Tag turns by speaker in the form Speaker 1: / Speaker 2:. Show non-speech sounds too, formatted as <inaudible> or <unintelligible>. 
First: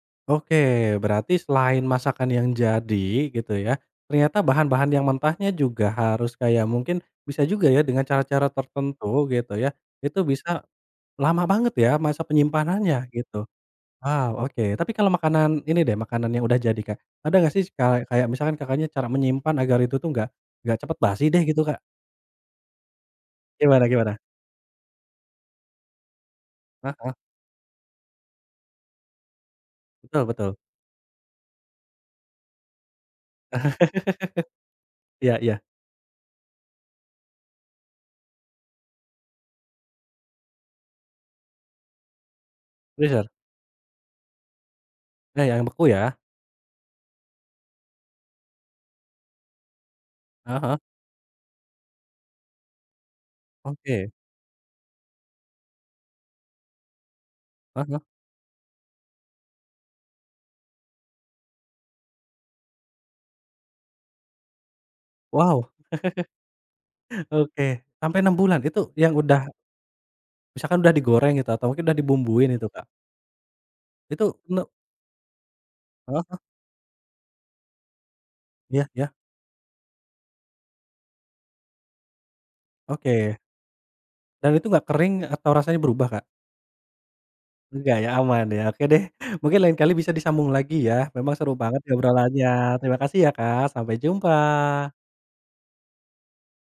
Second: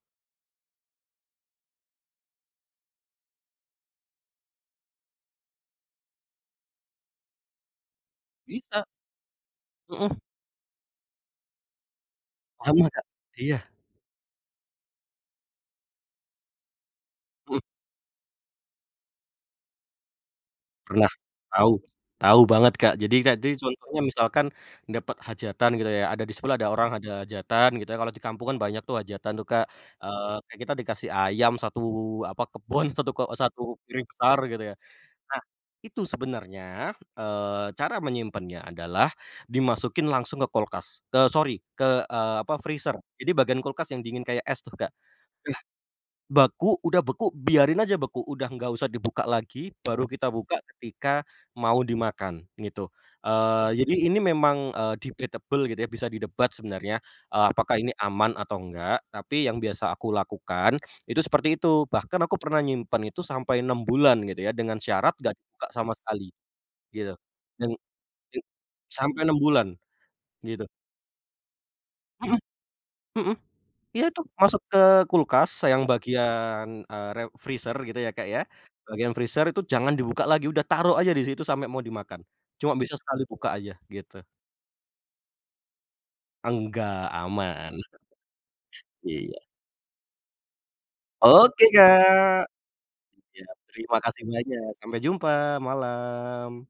Speaker 1: Oke, berarti selain masakan yang jadi gitu ya, ternyata bahan bahan yang mentahnya juga harus kayak mungkin bisa juga ya dengan cara cara
Speaker 2: Bisa.
Speaker 1: tertentu gitu ya, itu
Speaker 2: Mhm.
Speaker 1: bisa, lama banget ya masa
Speaker 2: Lama,
Speaker 1: penyimpanannya,
Speaker 2: Kak.
Speaker 1: gitu.
Speaker 2: Iya.
Speaker 1: Waw, oke. Tapi kalau makanan ini deh, makanan yang udah jadi, Kak. Ada nggak
Speaker 2: Mhm.
Speaker 1: sih kale kayak misalkan Kakaknya cara menyimpan agar itu tuh nggak, nggak cepet
Speaker 2: Pernah,
Speaker 1: basi deh gitu,
Speaker 2: tahu,
Speaker 1: Kak?
Speaker 2: tahu banget, Kak. Jadi, Kak, di
Speaker 1: Gimana
Speaker 2: contohnya
Speaker 1: gimana?
Speaker 2: misalkan, dapet hajatan gitu ya, ada di sebelah ada orang
Speaker 1: Hah
Speaker 2: ada
Speaker 1: Hah.
Speaker 2: hajatan, gitu ya, kalau di kampung kan banyak tuh hajatan tuh, Kak.
Speaker 1: Betul
Speaker 2: Eee,
Speaker 1: betul.
Speaker 2: kayak kita dikasih ayam 1 apa kebun, satu ke e 1 piring besar gitu ya.
Speaker 1: <laughs> Iya
Speaker 2: Nah,
Speaker 1: iya.
Speaker 2: itu sebenarnya, eee, cara menyimpannya adalah, dimasukin langsung ke kulkas. Te sori, ke, eee, apa freezer.
Speaker 1: Freezer.
Speaker 2: Jadi bagian kulkas yang dingin kayak es tuh, Kak. Eh,
Speaker 1: Iya yang beku ya.
Speaker 2: beku udah beku biarin aja beku, udah nggak usah dibuka lagi baru kita buka
Speaker 1: Heeh heeh.
Speaker 2: ketika mau dimakan, gitu. Eee, jadi
Speaker 1: Oke.
Speaker 2: ini memang, eee, debatable gitu ya bisa didebat sebenarnya. Eee, apakah
Speaker 1: Ah
Speaker 2: ini
Speaker 1: hah.
Speaker 2: aman atau nggak, tapi yang biasa aku lakukan, itu seperti itu. Bahkan aku pernah nyimpen itu sampai 6 bulan gitu ya, dengan syarat nggak
Speaker 1: Waw.
Speaker 2: dibuka sama
Speaker 1: <laughs>
Speaker 2: sekali. Gitu,
Speaker 1: Oke.
Speaker 2: dan
Speaker 1: sampai 6
Speaker 2: <unintelligible>
Speaker 1: bulan itu yang
Speaker 2: sampai 6
Speaker 1: udah
Speaker 2: bulan, gitu.
Speaker 1: misalkan udah digoreng gitu atau mungkin udah
Speaker 2: Mhm,
Speaker 1: dibumbuin itu, Kak?
Speaker 2: mhm. Iya tuh,
Speaker 1: Itu
Speaker 2: masuk
Speaker 1: no
Speaker 2: ke kulkas yang
Speaker 1: Eee, hah.
Speaker 2: bagian, eee, re freezer gitu ya, Kak, ya,
Speaker 1: Ya ya.
Speaker 2: bagian freezer itu jangan dibuka lagi udah, taruh aja di situ sampe mau dimakan. Cuma bisa sekali
Speaker 1: Oke.
Speaker 2: buka aja, gitu.
Speaker 1: Dan itu nggak kering atau rasanya berubah, Kak?
Speaker 2: Enggak, aman.
Speaker 1: Enggak ya, aman ya. Oke
Speaker 2: <chuckles>
Speaker 1: deh
Speaker 2: Iya.
Speaker 1: mungkin lain kali bisa disambung lagi ya, memang seru
Speaker 2: Oke,
Speaker 1: banget obrolannya.
Speaker 2: Kak!
Speaker 1: Terima kasih ya,
Speaker 2: Iya
Speaker 1: Kak, sampai
Speaker 2: terimakasih banyak
Speaker 1: jumpa.
Speaker 2: sampai jumpa, malam.